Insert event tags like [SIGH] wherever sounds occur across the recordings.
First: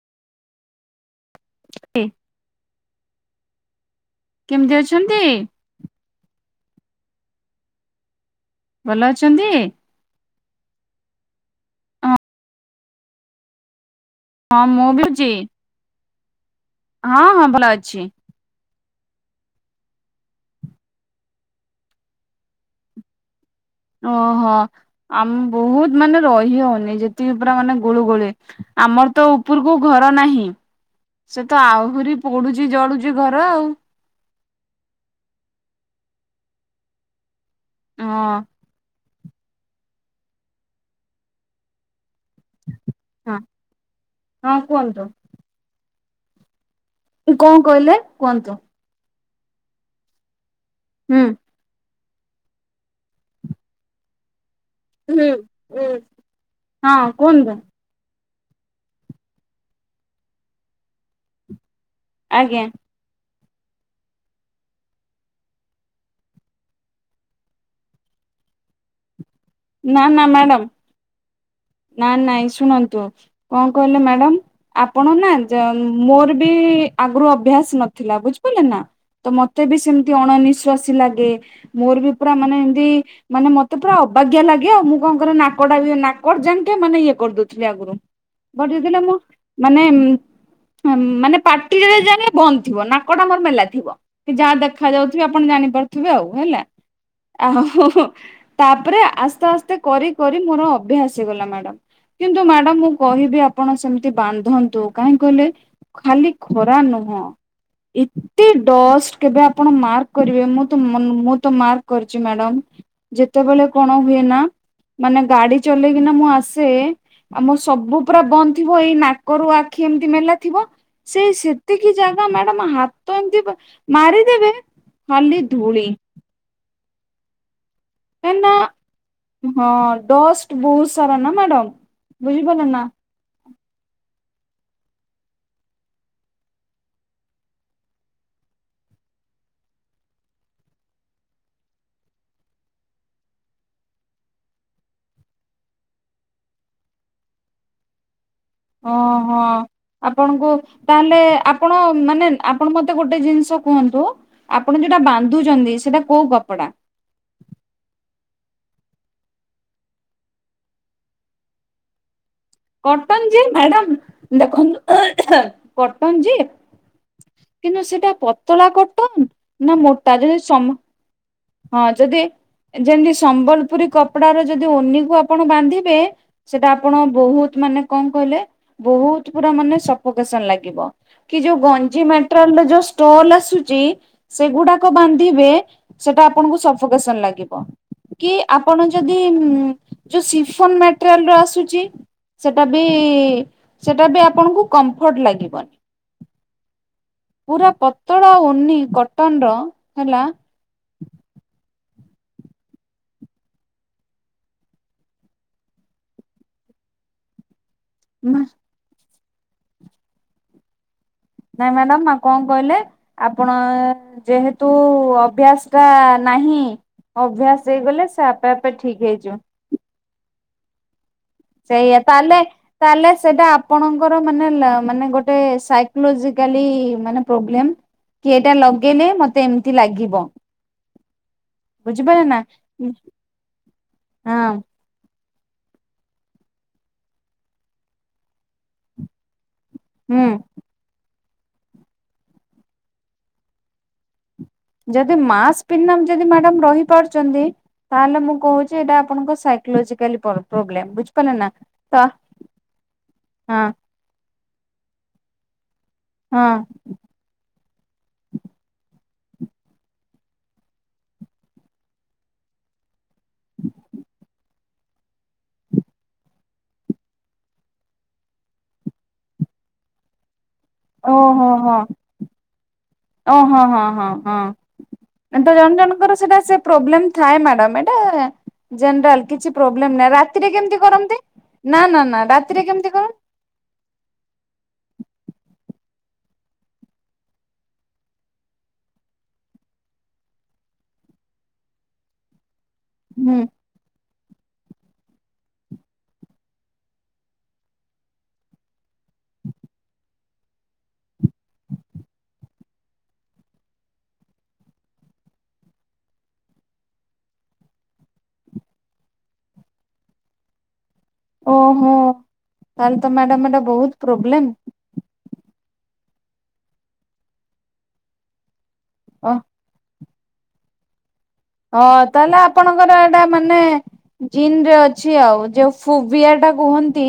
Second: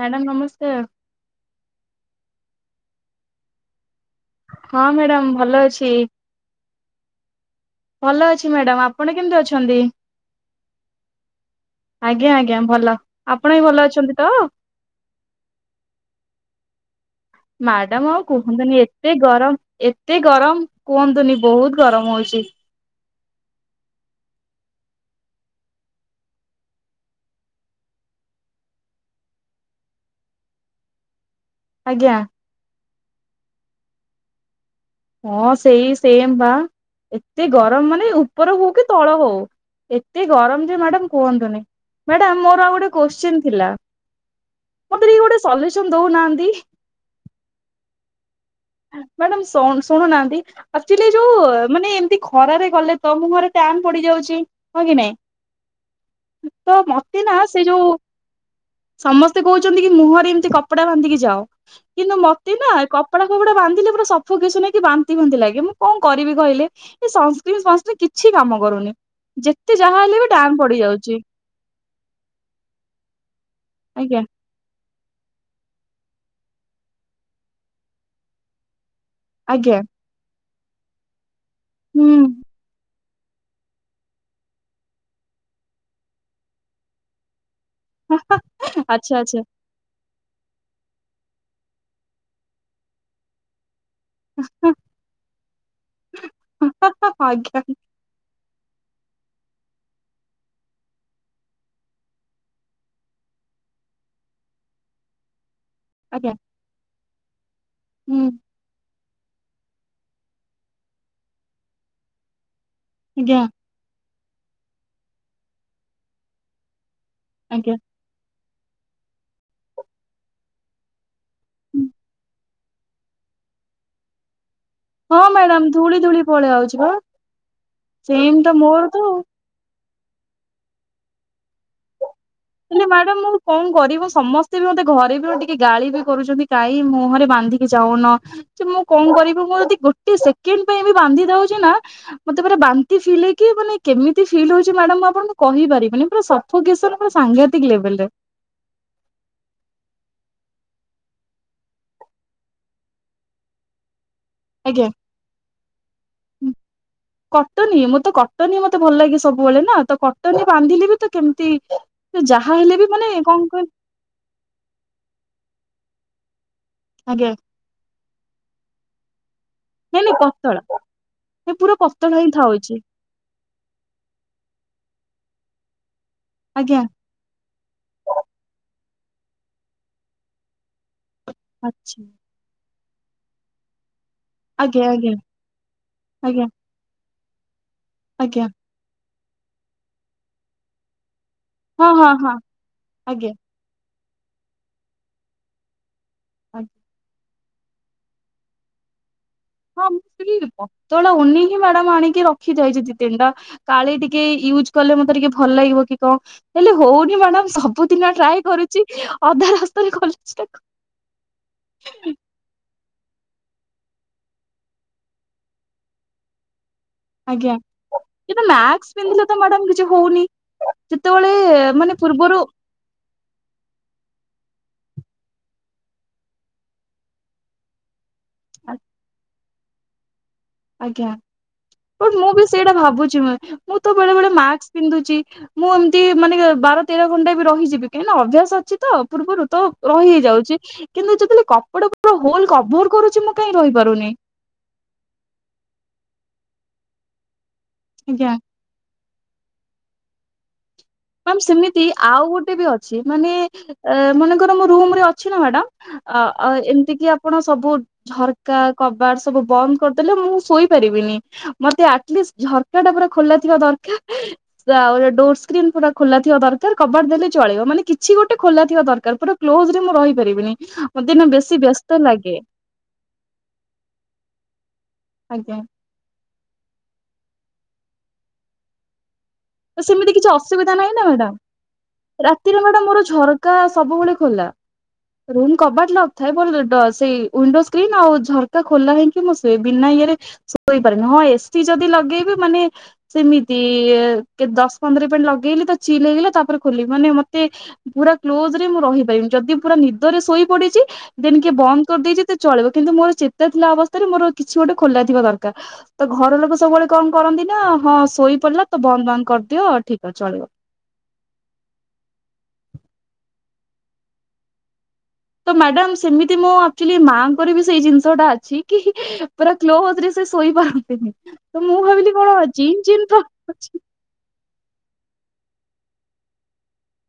Madam ନମସ୍କାର। [UNINTELLIGIBLE] କେମିତି ହଁ ଅଛନ୍ତି? ମ୍ୟାଡ଼ାମ ଭଲ ଅଛି। ଭଲ ଅଛି ମ୍ୟାଡାମ ଆପଣ କେମିତି ଅଛନ୍ତି? ଆଜ୍ଞା ଆଜ୍ଞା ଭଲ ଆପଣ ବି ଭଲ ଅଛନ୍ତି ତ? ହଁ ମୁଁ ପିଉଚି। ଭଲ ମାଡାମ୍ ଅଛି। ଆଉ। କୁହନ୍ତୁନି ଏତେ ଗରମ୍ ଏତେ ଗରମ୍ କୁହନ୍ତୁନି ବହୁତ୍ ଗରମ୍ ହଉଚି। ଓହୋ ଆମ୍ ବହୁତ୍ ମାନେ ରହି ହଉନି ଯେତିକି ପୁରା ମାନେ ଗୁଳୁ ଗୋଳି। ଆମର ତ ଉପୁରୁକୁ ଘର ନାହିଁ। ସେ ତ ଆହୁରି ଆଜ୍ଞା ପୋଡୁଚି ଜଳୁଚି ଘର ଆଉ। ହଁ ସେଇ ସେମ୍ ବା ଏତେ ଗରମ ମାନେ ହଁ ଉପର ହଉ କି ତଳ ହଉ ଏତେ ଗରମ ଯେ ମାଡାମ୍ କୁହନ୍ତୁନି। ମାଡାମ୍ ମୋର ଆଉ ଗୋଟେ ହଁ କୋଶ୍ଚୀନ ଥିଲା ହଁ କୁହନ୍ତୁ। ମୋତେ ଟିକେ ଗୋଟେ ସଲ୍ୟୁସନ୍ ଦଉନାହାନ୍ତି। ଉଁ କଣ କହିଲେ କୁହନ୍ତୁ। ମ୍ୟାଡ଼ାମ ସନ୍ ଶୁଣୁନାହାନ୍ତି ଆକଚୁଆଲି। ହୁଁ। ତ ମାନେ ଏମତି ଖରାରେ ଗଲେ ତ ମୁଁହରେ ଟ୍ୟାନ ପଡିଯାଉଚି। ହଁ କି ନାଇଁ ହୁଁ। ତ ହଁ ମତେ ନା କୁହନ୍ତୁ ସେ ଯୋଉ। ସମସ୍ତେ କହୁଚନ୍ତି କି ମୁହଁରେ ଏମତି କପଡା ବାନ୍ଧିକି ଯାଅ କିନ୍ତୁ ମତେ ଆଜ୍ଞା ନା କ ମୁହଁଟା ବାନ୍ଧିଲେ ପୁରା ସଫୋକେସନ୍ ହେଇକି ବାନ୍ତି ବାନ୍ତି ଲାଗେ ମୁଁ କଣ କରିବି କହିଲେ। ଏ ସଂସ୍କ୍ରିନ ଫଂସ୍କ୍ରିନ କିଛି କାମ କରୁନି ଯେ ନା ନା ମାଡାମ୍ ନା ନାଇଁ ଶୁଣନ୍ତୁ କଣ କହିଲେ ଆଜ୍ଞା ମାଡାମ୍ ଆପଣ ନା ଯ ମୋର ବି ଆଗୁରୁ ଅଭ୍ୟାସ ନଥିଲା ବୁଝିପାଇଲେ ନା। ତ ମତେ ବି ଆଜ୍ଞା ସେମତି ଅଣନିଶ୍ୱାସୀ ଲାଗେ ମୋର ହୁଁ ବି ପୁରା ମାନେ ଏମତି। ମାନେ ମତେ ପୁରା ଅବାଗିଆ ଲାଗେ ଆଉ ମୁଁ କଣ କରେ ନାକଟା ବି ନାକଜାଙ୍କେ ମାନେ ଇଏ କରିଦେଉଥିଲି ଆଗୁରୁ। ବଢେଇଦେଲେ ଆଚ୍ଛା ମଁ। ଆଚ୍ଛା ମାନେ ଉଁ ମାନେ ପାଟିରେ ଯାଣି ବନ୍ଦ ଥିବ ନାକଟା ମୋର ମେଲା ଥିବ। କି ଯାହା ଦେଖା ଯାଉଥିବି ଆପଣ ଜାଣିପାରୁଥିବେ ଆଉ ହେଲା ଆ। ଆଜ୍ଞା ଆଜ୍ଞା [UNINTELLIGIBLE] ତାପରେ ଆସ୍ତେ ଆସ୍ତେ କରି କରି ମୋର ଅଭ୍ୟାସ୍ ହେଇଗଲା ମାଡାମ୍। କିନ୍ତୁ ମ୍ୟାଡାମ ମୁଁ କହିବି ଆପଣ ସେମିତି ବାନ୍ଧନ୍ତୁ କାହିଁ କହିଲେ ଖାଲି ଖରା ନୁହଁ ହୁଁ ଏତେ ଡଷ୍ଟ କେବେ ଆପଣ ମାର୍କ କରିବେ ମୁଁ ମୁଁ ତ ମାର୍କ କରିଛି ମ୍ୟାଡ଼ ଆଜ୍ଞା ଯେତେବେଳେ କଣ ହୁଏ ନା ମାନେ ଗାଡି ଚଲେଇକିନା ମୁଁ ଆସେ ଆମର ଆଜ୍ଞା ସବୁ ପୁରା ବନ୍ଦ ଥିବ ଏଇ ନାକରୁ ଆଖି ଏମିତି ମେଲା ଥିବ ସେଇ ସେତିକି ଜାଗା ମ୍ୟାଡାମ ହାତ ଏମିତି ମାରିଦେବେ ହଁ ମ୍ୟାଡାାମ ଧୂଳି ଧୂଳି ପଳେଇ ଆାଉଛି ବା କାହିଁକି ସେମ ନା ତ ମୋର ତ ହଁ ଡଷ୍ଟ ବହୁତ ସାରା ନା ମ୍ୟାଡ଼ାମ? ହେ ମ୍ୟାଡ଼ ମୁ କଣ କରିବ ସମସ୍ତେ ବି ମତେ ଘରେ ବି ଟିକେ ଗାଳି ବି କରୁଛନ୍ତି କାହିଁ ମୁହଁରେ ବାନ୍ଧିକି ଯାଉନ। ମୁଁ କଣ କରିବି ମୁଁ ଯଦି ଗୋଟେ ସେକେଣ୍ଡ ପାଇଁ ବି ବାନ୍ଧି ଦଉଛି ନା ମତେ ପୁର ବାନ୍ତି ଫ ହେଇକି ମାନେ କେମତି ଫ ହଉଛି ମଡ ମୁଁ ଆପଣଙ୍କୁ କହିପାରିବିନନି ପୁର ପୁରା ସାଘାତିକ ଲେବଲ ରେ। ଓହୋ। ଆପଣଙ୍କୁ ତାହେଲେ ଆପଣ ମାନେ ଆପଣ ମତେ ଗୋଟେ ଜିନିଷ କୁହନ୍ତୁ? ଆପଣ ଆଜ୍ଞା। ଯୋଉଟା ବାନ୍ଧୁଛନ୍ତି ସେଟା କୋଉ କପଡା? କଟନ ମୋତ ତ କଟନ ହି ମତେ ଭଲ ଲାଗେ ସବୁବେଳେ ନା ତ କଟନ ବାନ୍ଧିଲି ବି ତ କେମିତି ତ ଯାହା ହେଲେ ବି ମାନେ କଟନ ଯେ କଣ କହ ମ୍ୟାଡାମ ଦେଖନ୍ତୁ କଟନ ଯେ ଆଜ୍ଞା। କିନ୍ତୁ ସେଟା ପତଳା କଟନ। ନା ନାଇଁ ମୋଟା ନାଇଁ ଯଦି ପତଳା ସମ ପୁରା ହଁ ପତଳା ଯଦି ହିଁ ଥାଉଛି। ଯେମିତି ସମ୍ବଲପୁରୀ କପଡା ର ଯଦି ଓନିକୁ ଆପଣ ବାନ୍ଧିବେ ସେଟା ଆଜ୍ଞା ଆପଣ ବହୁତ ମାନେ କଣ କହିଲେ ବହୁତ ପୁରା ମାନେ ସପ କେଶନ ଲାଗିବ କି ଯୋଉ ଗଞ୍ଜି ଆଚ୍ଛା ଟ୍ରାଲରଯୋଉ ଷ୍ଟୋଲ ଆସୁଛି ଆଜ୍ଞା ସେଗୁଡାକ ଆଜ୍ଞା ବାନ୍ଧିବେ ସେଟା ଆଜ୍ଞା ଆପଣଙ୍କୁ ସପକ୍ଲାଗ କି ଆଜ୍ଞା ଆପଣ ଯଦି ଉଁ ଯୋଉ ସିଫନ ମାଟେରିଆଲ ର ଆସୁ ହଁ ହଁ ହଁ। ସେଟା ବି ଆଜ୍ଞା ସେଟା ବି ଆପଣଙ୍କୁ କମ୍ଫର୍ଟ ଲାଗିବନି। ଆଗ୍ ପୁରା ପତଳା ଓନି କଟନ ର ହଁ ମୁଁ ହିଁ ହେଲା ପତଳା ଉନି ହିଁ ମ୍ୟାଡ଼ାମ ଆଣିକି ରଖି ଯାଇଚି ଦି ତିନିଟା କାଳେ ଟିକେ ୟୁଜ କଲେ ମତେ ଟିକେ ଭଲ ଲାଗିବ କି କ ହେଲେ ହଉନି ମ୍ୟାଡାମ ସବ ସବୁ ଦିନ ଟ୍ରାଏ କରୁଚି ଅଧା ରାସ୍ତାରେ ଖୋଲୁଚି ତାକୁ। ନାଇଁ ମ୍ୟାଡାମ ମା କଣ କଇଲେ ଆପଣ ଯେହେତୁ ଅଭ୍ୟାସ ଟା ନାହିଁ ଆଜ୍ଞା ଅଭ୍ୟାସ ହେଇଗଲେ ସେ ଆପେ ଆପେ ଠିକ୍ ହେଇଯିବ। ମାଡ଼ାମ କିଛି ହଉନି? ଯେତେବେଳେ ମାନେ ସେଇୟା ତାଏଲେ ପୂର୍ବରୁ ତାହେଲେ ସେଟା ଆପଣଙ୍କର ମାନେ ଲା ମାନେ ଗୋଟେ ସାଇକୋଲୋଜିକାଲି ମାନେ ପ୍ରବ୍ଲେମ କି ଏଟା ଲଗେଇଲେ ମତେ ଏମିତି ଲାଗିବ। ଆଜ୍ଞା ବୁଝିପାରିଲେ ମୁଁ ନା ବି ସେଇଟା ଭାବୁଚି ମୁଁ ତ ବେଳେ ବେଳେ ହଁ ମାସ୍ ପିନ୍ଧୁଚି, ମୁଁ ଏମିତି ମାନେ ବାର ତେର ଘଣ୍ଟା ବି ରହିଯିବି କାହିଁକିନା ଅଭ୍ୟାସ ଅଛି ତ ପୂର୍ବରୁ ତୋ ରହି ହୁଁ ହେଇ ଯାଉଚି କିନ୍ତୁ ଯେତେବେଳେ କପଡା ପୁରା ହୋଲ କଭର କରୁଚି ମୁଁ କାହିଁ ରହିପାରୁନି? ଯଦି ମାସ୍କ ପିନ୍ଧ ଯଦି ମ୍ୟାଡାମ ରହିପାରୁଚନ୍ତି ତାହେଲେ ଆଜ୍ଞା। ମୁଁ କହୁଚି ସେଟା ଆପଣଙ୍କ ସାଇକୋଲୋଜିକାଲି ପର ପ୍ରୋବ୍ଲେମ୍ ବୂଝ୍ ମ୍ୟାମ ସେମିତି ଆଉ ଗୋଟେ ବି ଅଛି ମାନେ ହଁ ଅ ମନେକର ମୁ ରୁମରେ ଅଛି ନା ମ୍ୟାଡମ୍ ଆ ଅ ହଁ ଆଉ ଏମିତି କିି ଆପଣ ସବୁ ଝରକା କବାଟ ସବୁ ବନ୍ଦ କରିଦେଲେ ମୁଁ ଶୋଇପାରିବିନି। ମତେ ଆଟଲିଷ୍ଟ ଝରକା ଟା ପୁରା ଖୋଲା ଥିବା ଦରକାର ଆଉ ଡୋର ସ୍କ୍ରିନ୍ ପୁରା ଖୋଲା ଥିବା ଦରକାର କବାଟ ଦେଲେ ଚଳିବ ମାନେ କିଛି ଗୋଟେ ଖୋଲା ଥିବା ଦରକାର ପୁରା କ୍ଲୋଜ୍ ରେ ମୁଁ ରହିପାରିବିନି। ମୋତେ ନା ଓହୋ ବେଶୀ ହଁ ବ୍ୟସ୍ତ ଲାଗେ। ଓ ହଁ ହଁ ହଁ ହଁ ତ ଆଜ୍ଞା ଜଣ ଜଣଙ୍କର ସେଇଟା ସେ ପ୍ରୋବ୍ଲେମ୍ ଥାଏ ମାଡ଼ାମ ଏଟା ଜେନେରାଲ କିଛି ତ ପ୍ରୋବଲେମ୍ ସେମିତି ନାଇ କିଛି ରାତିରେ ଅସୁବିଧା କେମତି ନାହିଁ ନା କରନ୍ତି ମ୍ୟାଡାମ ନା ନା ନା ରାତିରେ କେମତି କରନ୍ତି। କା ସବୁବେଳେ ଖୋଲା। ରୁମ କବାଟ ଲକ ଥାଏ ବ ସେଇ ୱିଣ୍ଡୋ ସ୍କ୍ରିନ୍ ଆଉ ଝରକା ଖୋଲା ହେଇକି ମୁଁ ଶୁଏ ବିନା ଇଏରେ ଶୋଇପାରେନି ହଁ ଏସି ଯଦି ଲଗେଇବେ ମାନେ ହୁଁ ସିମିତି ଇଏ କେ ଦଶ ପନ୍ଦର ପେଟ ଲଗେଇଲି ତ ଚିଲ ହେଇଗଲେ ତାପରେ ଖୋଲିବି ମାନେ ମତେ ପୁରା କ୍ଲୋଜ ରେ ମୁଁ ରହିପାରିନି ଯଦି ପୁରା ନିଦରେ ଶୋଇ ପଡିଚି ଦେନ କିଏ ବନ୍ଦ କରିଦେଇଚି ଚଳିବ କିନ୍ତୁ ମୋର ଚେତା ଥିଲା ଅବସ୍ଥାରେ ମୋର କିଛି ଗୋଟେ ଖୋଲା ଥିବା ଦରକାର। ତ ଘର ଲୋକ ସବୁବେଳେ କଣ କରନ୍ତି ନା ହଁ ଶୋଇପଡିଲା ତ ବନ୍ଦ୍ ବାନ୍ଦ୍ କରିଦିଅ ଠିକ ଅ ଚଳିବ। ଓହୋ ତାହଲେ ତ ମ୍ୟାଡାମ ଏଟା ବହୁତ ପ୍ରୋବ୍ଲେମ୍। ତ ମ୍ୟାଡାମ ସେମିତି ମୁଁ ଆକଚୁଲି ମାଆଙ୍କର ବି ସେଇ ଜିନିଷ ଟା ଅଛି କି ହି ଓ ପୁରା କ୍ଲୋଜ ରେ ସେ ଶଇ ପାରନ୍ତିନି। ତ ମୁଁ ଓ ଭାବିଲି କଣ ତାହେଲେ ଜିନ୍ ଆପଣଙ୍କର ଜିନ୍ ଏଇଟା ପ୍ରୋବ୍ଲେମ ମାନେ ଅଛି ଜିନ ରେ ଅଛି ଆଉ ଯୋଉ ଫୁବିଆ ଟା କୁହନ୍ତି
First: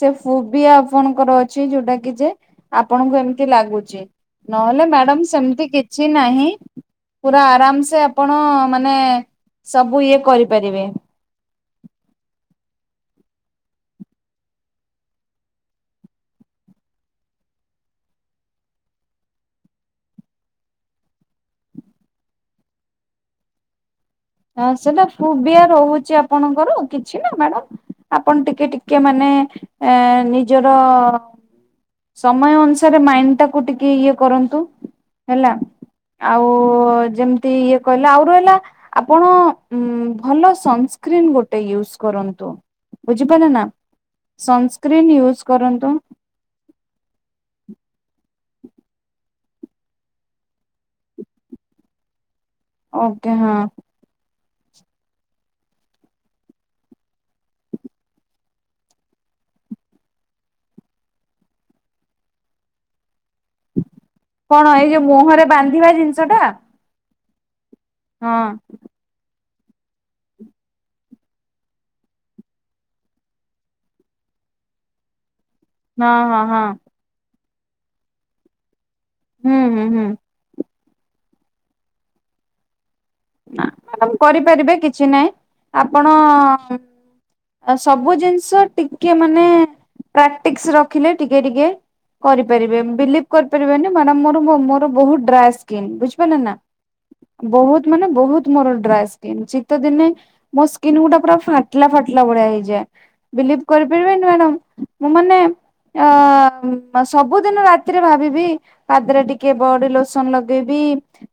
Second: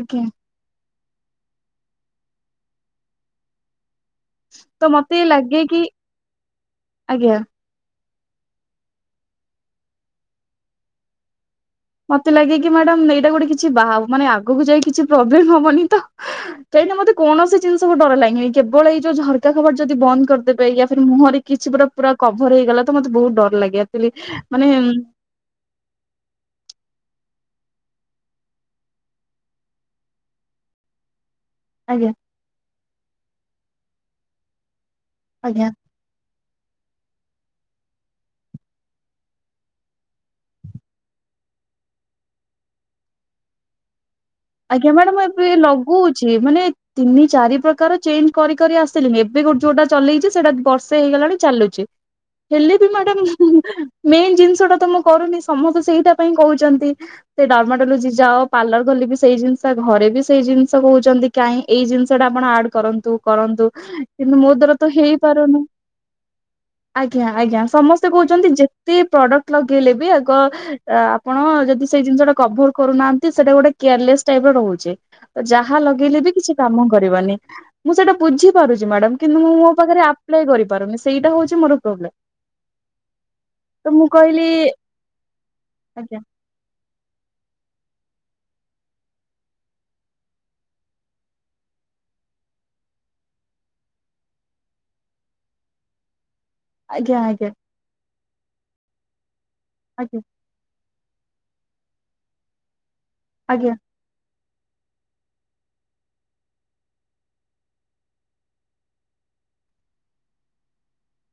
ସେ ଫୁ ଫୁବିଆ ଆପଣଙ୍କର ଅଛି ଯୋଉଟା କି ଯେ ଆପଣଙ୍କୁ ଏମିତି ଲାଗୁଚି। ନହେଲେ ତ ମତେ ମ୍ୟାଡାମ ଲାଗେ ସେମିତି କି କିଛି ନାହିଁ ଆଜ୍ଞା ପୁରା ଆରାମ ସେ ଆପ ଣ ମାନେ ସବୁ ଇଏ କରିପାରିବେ। ମତେ ଲାଗେ କି ମ୍ୟାଡାାମ ଏଇଟା ଗୋଟେ କିଛି ବାହୁ ମାନେ ଆଗକୁ ଯାଇ କିଛି ପ୍ରୋବ୍ଲେମ ହବନି ତ। ସେଇଟା ମତେ କୌଣସି ଜିନିଷ କୁ ଡର ଲାଗେନି କେବଳ ଏଇ ଯୋଉ ଝରକା କବାଟ ଯଦି ବନ୍ଦ କରିଦେବେ ୟା ଫିର୍ ମୁହଁରେ କିଛି ଗୋଟା ପୁରା କଭର ହେଇଗଲା ତ ମତେ ବହୁତ ଡର ଲାଗେ ଆକଚୁଆଲି ହଁ ସେଇଟା ଫୁବିଆ ରହୁଚି ଆପଣଙ୍କର କିଛି ନାଇ ମ୍ୟାଡାମ ଆପଣ ଟିକେ ଟିକେ ମାନେ ଏଁ ନିଜର ଆଜ୍ଞା ସମୟ ଅନୁସାରେ ମାଇଣ୍ଡ ଟାକୁ ଟିକେ ଇଏ କରନ୍ତୁ ହେଲା ଆଜ୍ଞା ଆଉ ଯେମିତି ଇଏ କହିଲା ଆଉ ରହିଲା ଆପଣ ଉ ଭଲ ସନ୍ ସ୍କ୍ରିନ୍ ଗୋଟେ ୟୁଜ୍ କରନ୍ତୁ ବୁଝିପାଇଲେ ନା ସନସ୍କ୍ରିନ୍ ୟୁଜ କରନ୍ତୁ ଚି ମାନେ ତିନି ଚାରି ପ୍ରକାର ଚେଞ୍ଜ କରି କରି ଆସିଲିଣି ଏବେ ଗ ଯୋଉଟା ଚଲେଇଛି ସେଇଟା ବର୍ଷେ ହେଇଗଲାଣି ଚାଲୁଛି ହେଲେ ବି ମ୍ୟାଡାମ ଓକେ ହଁ ମେନ୍ ଜିନିଷ ଟା ତ ମୁଁ କରୁନି ସମସ୍ତେ ସେଇଟା ପାଇଁ କହୁଛନ୍ତି ସେ ଡର୍ମାଟଲଜି ଯାଅ ପାର୍ଲର ଗଲେ ବି ସେଇ ଜିନିଷ ଘରେ ବି ସେଇ ଜିନିଷ କହୁଛନ୍ତି କାହିଁ ଏଇ ଜିନିଷ ଟା ଆପଣ ଆଡ୍ କରନ୍ତୁ କରନ୍ତୁ କିନ୍ତୁ ମୋ କଣ ଦ୍ଵାର ଏଇ ତ ଯୋଉ ମୁହଁରେ ହେଇପାରୁନି ବାନ୍ଧିବା ଜିନିଷ ଟା ଆଜ୍ଞା ଆଜ୍ଞା ସମସ୍ତେ ହଁ କହୁଛନ୍ତି ଯେ ଯେତେ ପ୍ରଡକ୍ଟ ଲଗେଇଲେ ବି ଆଗ ଆପଣ ଯଦି ସେଇ ଜିନିଷଟା କଭର କରୁନାହାନ୍ତି ସେଇଟା ଗୋଟେ କ୍ୟାର୍ଲେସ୍ ଟାଇପ ର ରହୁଛି ଯାହା ହଁ ଲଗେଇଲେ ବି ହଁ କିଛି ହଁ କାମ ରିବନି ମୁଁ ସେଇଟା ବୁଝି ପାରୁଛି ମ୍ୟାଡମ୍ କିନ୍ତୁ ମୁଁ ହୁଁ ମୋ ହୁଁ ହୁଁ ପାଖରେ ଆ କରିପାରୁନି ସେଇଟା ହଉଛି ମୋର ପ୍ରବ୍ଲେମ୍ କହିଲି କରିପାରିବେ କିଛି ନାହିଁ ଆପଣ ଆଜ୍ଞା ଆ ସବୁ ଜିନିଷ ଟିକେ ମାନେ ପ୍ରାକ୍ଟିସ ରଖିଲେ ଟିକେ ଟିକେ କରିପାରିବେ ବିଲିଭ୍ କରିପାରିବେନି ମାଡ଼ାମ୍ ମୋର ବହୁ ଡ୍ରାଏ ସ୍କିନ୍ ବୁଝିପାରିଲେ ନା ଆଜ୍ଞା ଆଜ୍ଞା ବହୁତ ମାନେ ବହୁତ ମୋର ଡ୍ରାଏ ସ୍କିନ୍ ଶୀତ ଦିନେ ଆଜ୍ଞା ମୋ ସ୍କିନ୍ ଗୁଡ଼ା ପୁରା ଫାଟିଲା ଫାଟିଲା ଭଳିଆ ହେଇଯାଏ ବିଲିଭ ଆଜ୍ଞା କରି କରି ପାରିବେନି ମ୍ୟାଡ଼ମ ମୁଁ ମାନେ ଆ ସବୁଦିନ ରାତିରେ ଭାବିବି ପାଦରେ ଟିକେ ବଡି ଲୋସନ ଲଗେଇବି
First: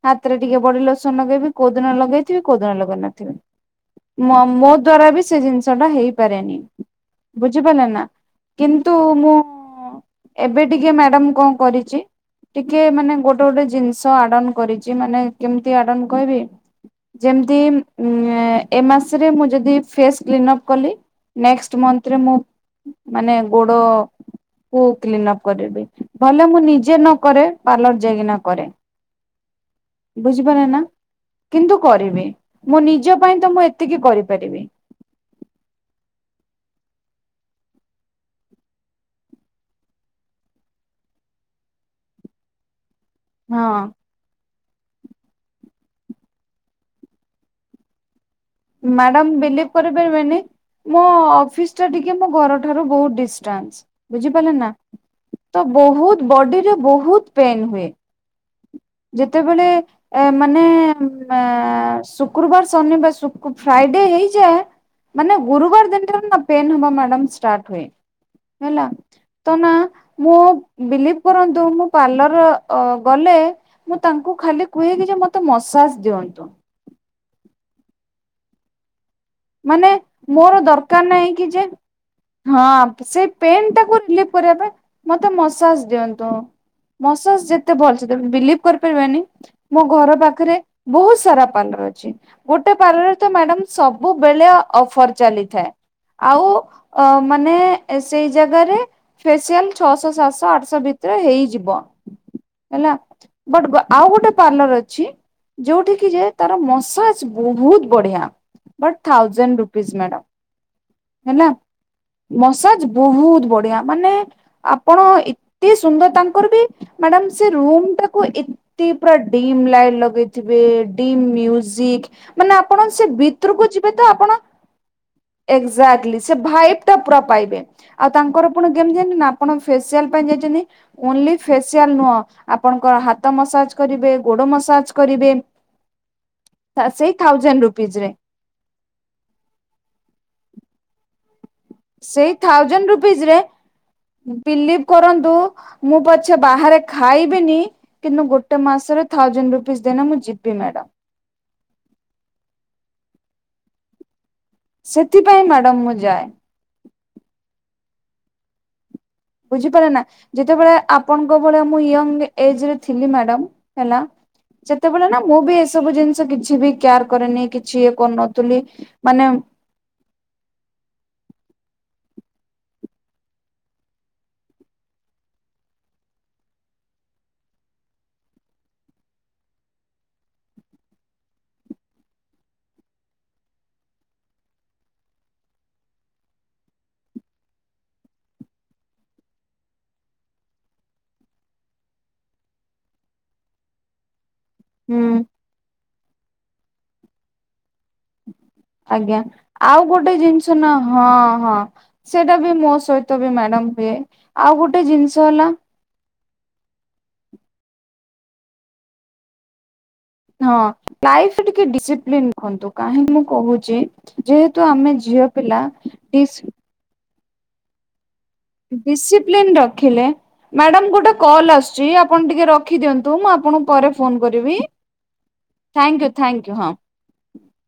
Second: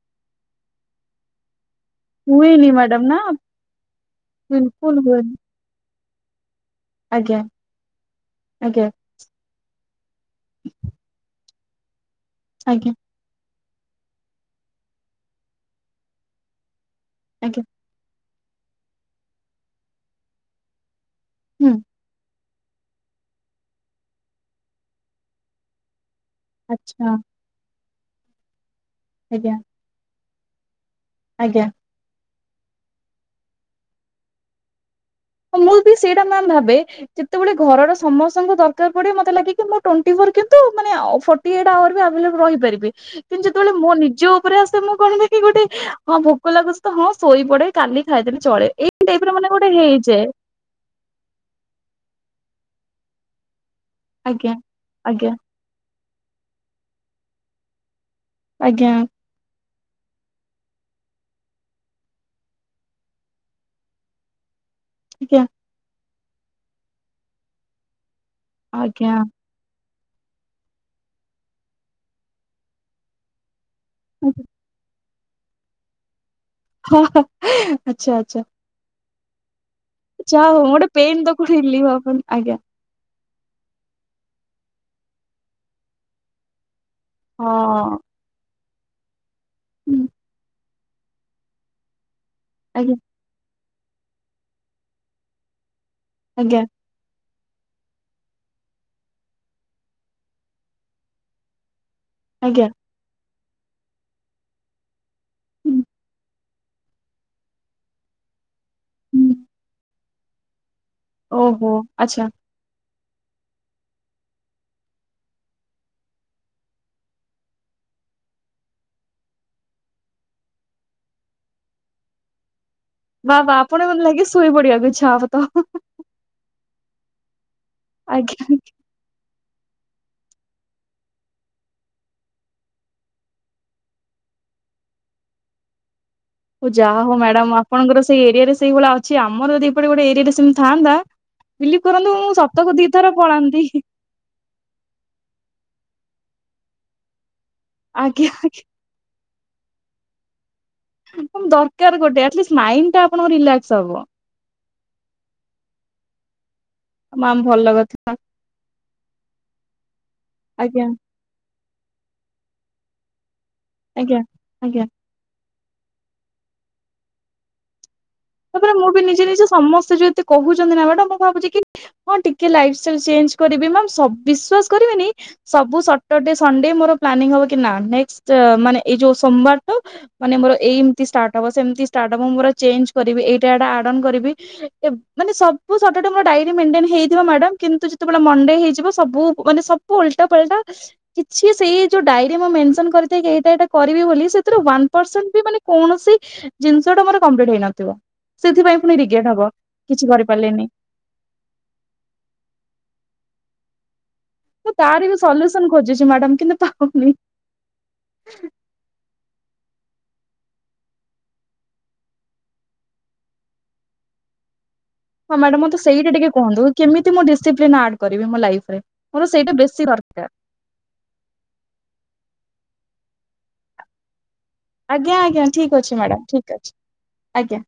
ହାତରେ ଟିକେ ବଡି ଲୋସନ ଲଗେଇବି କୋଉଦିନ ଲଗେଇଥିବେ ହୁଏନି କୋଉଦିନ ମ୍ୟାଡାମ ଲଗେଇ ନା ନଥିବେ ମୋ ବିଲକୁଲ ଦ୍ଵାରା ବି ହୁଏନି ସେ ଜିନିଷଟା ହେଇପାରେନି ଆଜ୍ଞା ବୁଝିପାରିଲେ ନା ଆଜ୍ଞା କିନ୍ତୁ ମୁଁ ଏବେ ଟିକେ ମ୍ୟାଡାମ କଣ କରିଛି ଟିକେ ଆଜ୍ଞା ମାନେ ଗୋଟେ ଗୋଟେ ଗୋଟେ ଜିନିଷ ଆଡ଼ନ କରିଛି ମାନେ କେମିତି ଆଡ଼ନ କହିବି ଯେମିତି ଆଜ୍ଞା ଏ ମାସରେ ମୁଁ ଯଦି ଫେସ୍ କ୍ଲିନଅପ୍ କଲି ହୁଁ ନେକ୍ସଟ୍ ମନ୍ଥରେ ମୁଁ ମାନେ ଗୋଡ କୁ କ୍ଲିନ୍ ଅପ କରିବି ଭଲେ ମୁଁ ନିଜେ ଆଚ୍ଛା ନ କରେ ପାର୍ଲର ଯାଇକିନା କରେ ଆଜ୍ଞା ବୁଝିପାରିଲେ ନା ଆଜ୍ଞା କିନ୍ତୁ କରିବି ମୋ ନିଜ ପାଇଁ ତ ମୁଁ ଏତିକି କରିପାରିବି ମୁଁ ବିି ସେଇଟା ମ୍ୟାମ୍ ଭାବେ ଯେତେବେଳେ ଘରର ସମସ୍ତଙ୍କୁ ଦରକାର ପଡିବ ମତେ ଲାଗେ କି ଟଣ୍ଟି ଫୋର କିନ୍ତୁ ମାନେ ଫୋଟି ଏଇଟ୍ ହାୱାର୍ ବି ଆଭେଲେବଲ ରହିପାରିବି କିନ୍ତୁ ହଁ ଯେତେବେଳେ ମୋ ନିଜ ଉପରେ ଆସେ ମୁଁ କଣ କହିବି କି ଗୋଟେ ହଁ ଭୋକ ଲାଗୁଛି ତ ହଁ ଶୋଇ ପଡେ କାଲି ଖାଇଦେବି ଚଳେ ଏଇ ମ୍ୟାଡାମ ଟାଇପରେ ମାନେ ବିଲିଭ ଗୋଟେ ହେଇଛି କରିପାରିବେନି ମୋ ଅଫିସ ଟା ଟିକେ ମୋ ଘର ଠାରୁ ବହୁତ ଡିଷ୍ଟାନ୍ସ ଆଜ୍ଞା ବୁଝିପାରିଲ ନା ଆଜ୍ଞା ତ ବହୁତ ବଡି ରେ ବହୁତ ପେନ୍ ହୁଏ ଆଜ୍ଞା ଯେତେବେଳେ ମାନେ ଶୁକ୍ରବାର ଶନିବାର ଶୁ ଫ୍ରାଇଡେ ହେଇଯାଏ ମାନେ ଗୁରୁବାର ଦିନ ଠାରୁ ପେନ୍ ହେବା ମ୍ୟାଡ଼ାମ୍ ଷ୍ଟାର୍ଟ ହୁଏ ହେଲା ଆଜ୍ଞା ତ ନା ମୁଁ ବିଲିଭ୍ କରନ୍ତୁ ମୁଁ ପାର୍ଲର ଅ ଗଲେ ମୁଁ ତାଙ୍କୁ ଆଜ୍ଞା। ଖାଲି କୁହେନି ଯେ ମତେ ମସାଜ ଦିଅନ୍ତୁ ହଁ ଆଚ୍ଛା ଆଚ୍ଛା ମାନେ ଯାହା ମୋର ହଉ ଗୋଟେ ଦରକାର ପେନ୍ ନାହିଁ ତ କି ଯେ କୋଉଠି ଆପଣ ଆଜ୍ଞା। ହଁ ସେ ପେନ୍ ଟାକୁ ରିଲିଫ୍ କରିବା ପାଇଁ ମତେ ମସାଜ ଦିଅନ୍ତୁ ମୋସାଜ୍ ଯେତେ ଭଲ ହଁ ସେ ଦେବେ ବିଲିଭ୍ କରିପାରିବେନି ମୋ ହୁଁ ଘର ପାଖରେ ବହୁତ ସାରା ପାର୍ଲର ଅଛି ଗୋଟେ ଆଜ୍ଞା ପାର୍ଲରରେ ତ ମ୍ୟାଡାମ ସବ ସବୁବେଳେ ଅଫର ଚାଲିଥାଏ ଆଉ ଆଜ୍ଞା ଅ ମାନେ ସେଇ ଜାଗାରେ ଫେସିଆଲ ଛଅଶହ ସାତଶହ ଆଠଶହ ଭିତରେ ହେଇଯିବ ଆଜ୍ଞା ହେଲା ବଟ ଆଉ ଗୋଟେ ପାର୍ଲର ଅଛି ହୁଁ ଯୋଉଠି କି ଯେ ତାର ମସାଜ୍ ବହୁତ ବଢିଆ ବଟ୍ ହୁଁ ଥାଉଜଣ୍ଡ ରୁପିସ୍ ମ୍ୟାଡ଼ମ ହେଲା ଓହୋ ଆଚ୍ଛା। ମ ମସାଜ୍ ବହୁତ ବଢିଆ ମାନେ ଆପଣ ଏତେ ସୁନ୍ଦର ତାଙ୍କର ବି ମ୍ୟାଡାମ ସେ ରୁମ ଟାକୁ ଏ ପୁରା ଡିମ୍ ଲାଇଟ୍ ଲଗେଇଥିବେ ଡିମ୍ ମ୍ୟୁଜିକ ମାନେ ଆପଣ ସେ ବା ବା, ଭିତରକୁ ବାପଣ ଯିବେ ତ ମତେ ଲାଗେ ଆପଣ ଶୋଇପଡିବାକୁ ଇଚ୍ଛା ହବ ତ। ଏକ୍ଜାକ୍ଟଲି ସେ ଭାଇପ୍ ଟା ପୁରା ପାଇବେ, ଆଉ ଆଜ୍ଞା। ତାଙ୍କର ପୁଣି କେମିତି ଜାଛନ୍ତି ନା ଆପଣ ଫେସିଆଲ ପାଇଁ ଯାଇଛନ୍ତି। ଓନ୍ଲି ଫେସିଆଲ ନୁହଁ, ଆପଣଙ୍କର ହାତ ମସାଜ କରିବେ, ଗୋଡ ମସାଜ କରିବେ। ଉ ଯାହା ସେଇ ହଉ ମ୍ୟାଡାମ ଥାଉଜେଣ୍ଡ ରୁପିଜ ଆପଣଙ୍କର ସେଇ ଏରିଆ ରେ ସେଇଭଳିଆ ଅଛି, ଆମର ଯଦି ଏଇପଟେ ଗୋଟେ ଏରିଆରେ ସେମିତି ଥାନ୍ତା ବିଲିଭ କରନ୍ତୁ ସେଇ ମୁଁ ସତକୁ ଥାଉଜେଣ୍ଡ ଦିଥର ରୁପିଜ ରେ ପଳାନ୍ତି। ବିଲିଭ କରନ୍ତୁ ମୁଁ ପଛେ ବାହାରେ ଖାଇବିନି କିନ୍ତୁ ଆଜ୍ଞା ଗୋଟେ ମାସରେ ଥାଉଜେଣ୍ଡ ରୁପିସ ଦେନେ ମୁଁ ଯିବି ମ୍ୟାଡ ଦରକାର ଗୋଟେ, ଆଟଲିଷ୍ଟ ମାଇଣ୍ଡ ଟା ଆପଣଙ୍କ ରିଲାକ୍ସ ହବ। ସେଥିପାଇଁ ମ୍ୟାଡମ ମୁଁ ଯାଏ। ମାମ୍ ଭଲ କଥା। ବୁଝିପାର ନା, ଯେତେବେଳେ ଆଜ୍ଞା ଆପଣଙ୍କ ଭଲିଆ ମୁଁ ୟଙ୍ଗ ଏଜରେ ଥିଲି ମ୍ୟାଡାମ ହେଲା, ଆଜ୍ଞା ଆଜ୍ଞା। ଯେତେବେଳେ ନା ମୁଁ ବି ଏସବୁ ଜିନିଷ କିଛି ବି କେୟାର କରେନି, କିଛି ଇଏ କରୁନ ତାପରେ ମୁଁ ବି ନିଜେ ନିଜେ ସମସ୍ତେ ଯ ଏତେ କହୁଛନ୍ତି ନା ବାଟା ମୁଁ ଭାବୁଛି କି ହଁ ଟିକେ ଲାଇଫଷ୍ଟାଇଲ ଚେଞ୍ଜ କରିବେ ମ୍ୟାମ, ଷବ୍ ବିଶ୍ବାସ କରିବେନି ସବୁ ସଟରଡେ, ସନଡେ ମୋର ପ୍ଲାନିଂ ହବ କି ନା ନେକ୍ସଟ ମାନେ ଏଇ ଯୋଉ ସୋମବାର ଠୁ ମାନେ ମୋର ଏଇମିତି ଷ୍ଟାର୍ଟ ହବ, ସେମିତି ଷ୍ଟାର୍ଟ ହବ, ମୁଁ ମୋର ଚେଞ୍ଜ କରିବି, ଏଇଟା ଏଟା ଆଡନ କରିବି। ମାନେ ସବୁ ଷଟରଡେ ମୋର ଡାଇରୀ ମେଣ୍ଟେନ ହେଇଥିବ ମ୍ୟାଡାମ କିନ୍ତୁ ଯେତେବେଳେ ମଣ୍ଡେ ହେଇଯିବ ସବୁ ମାନେ ସ ବୁ ଓଲଟା ପଲଟା କିଛି ସେଇ ଯୋଉ ଡାଇରୀ ମୁଁ ମେନସନ କରିଥାଏ କି ଏଇଟା ଏଇଟା କରିବି ବୋଲି ସେ ୱାନ୍ ହୁଁ ପରଷେଣ୍ଟ ବି ମାନେ କୌଣସି ଜିନିଷଟା ମୋର କପ୍ଲିଟ ହେଇନଥିବ। ସେଥିପାଇଁ ପୁଣି ଆଜ୍ଞା ରିଗ୍ରେଟ ହବ, ଆଉ କିଛି ଗୋଟେ କରି ଜିନିଷ ପାରିଲିନି। ନା ହଁ ହଁ, ସେଇଟା ବି ମୋ ସହିତ ବି ମ୍ୟାଡାମ ହୁଏ। ଆଉ ମୁ ଗୋଟେ ତାର ବି ଜିନିଷ ହେଲା ସଲ୍ୟୁସନ ଖୋଜୁଛି, ମ୍ୟାଡାମ କିନ୍ତୁ ପାଉନି। ହଁ ଲାଇଫ୍ ରେ ଟିକେ ଡିସିପ୍ଲିନ [UNINTELLIGIBLE] ନ୍ତୁ, କାହିଁ ମୁଁ କହୁଛି ଯେହେତୁ ଆମେ ଝିଅ ହଁ ପିଲା ମ୍ୟାଡ଼ାମ ମତେ ସେଇଟା ଟିକେ ଡିସି କୁହନ୍ତୁ, କେମିତି ମୁଁ ଡିସିପ୍ଲିନ୍ ଆଡ କରିବି ମୋ ଲାଇଫ୍ ଡିସିପ୍ଲିନ ରଖିଲେ ମ୍ୟାଡାମ ଗୋଟେ କଲ୍ ଆସୁଛି, ଆପଣ ଟିକେ ରଖିଦିଅନ୍ତୁ ମୁଁ ଆପଣଙ୍କୁ ପରେ ଫୋନ କରିବି। ଆଜ୍ଞା ଆଜ୍ଞା, ଠିକ୍ ଅଛି ଥ୍ୟାଙ୍କୟୁ ମ୍ୟାଡ଼ାମ୍ ଠିକ୍ ଥ୍ୟାଙ୍କୟୁ ହଁ। ଅଛି, ଆଜ୍ଞା।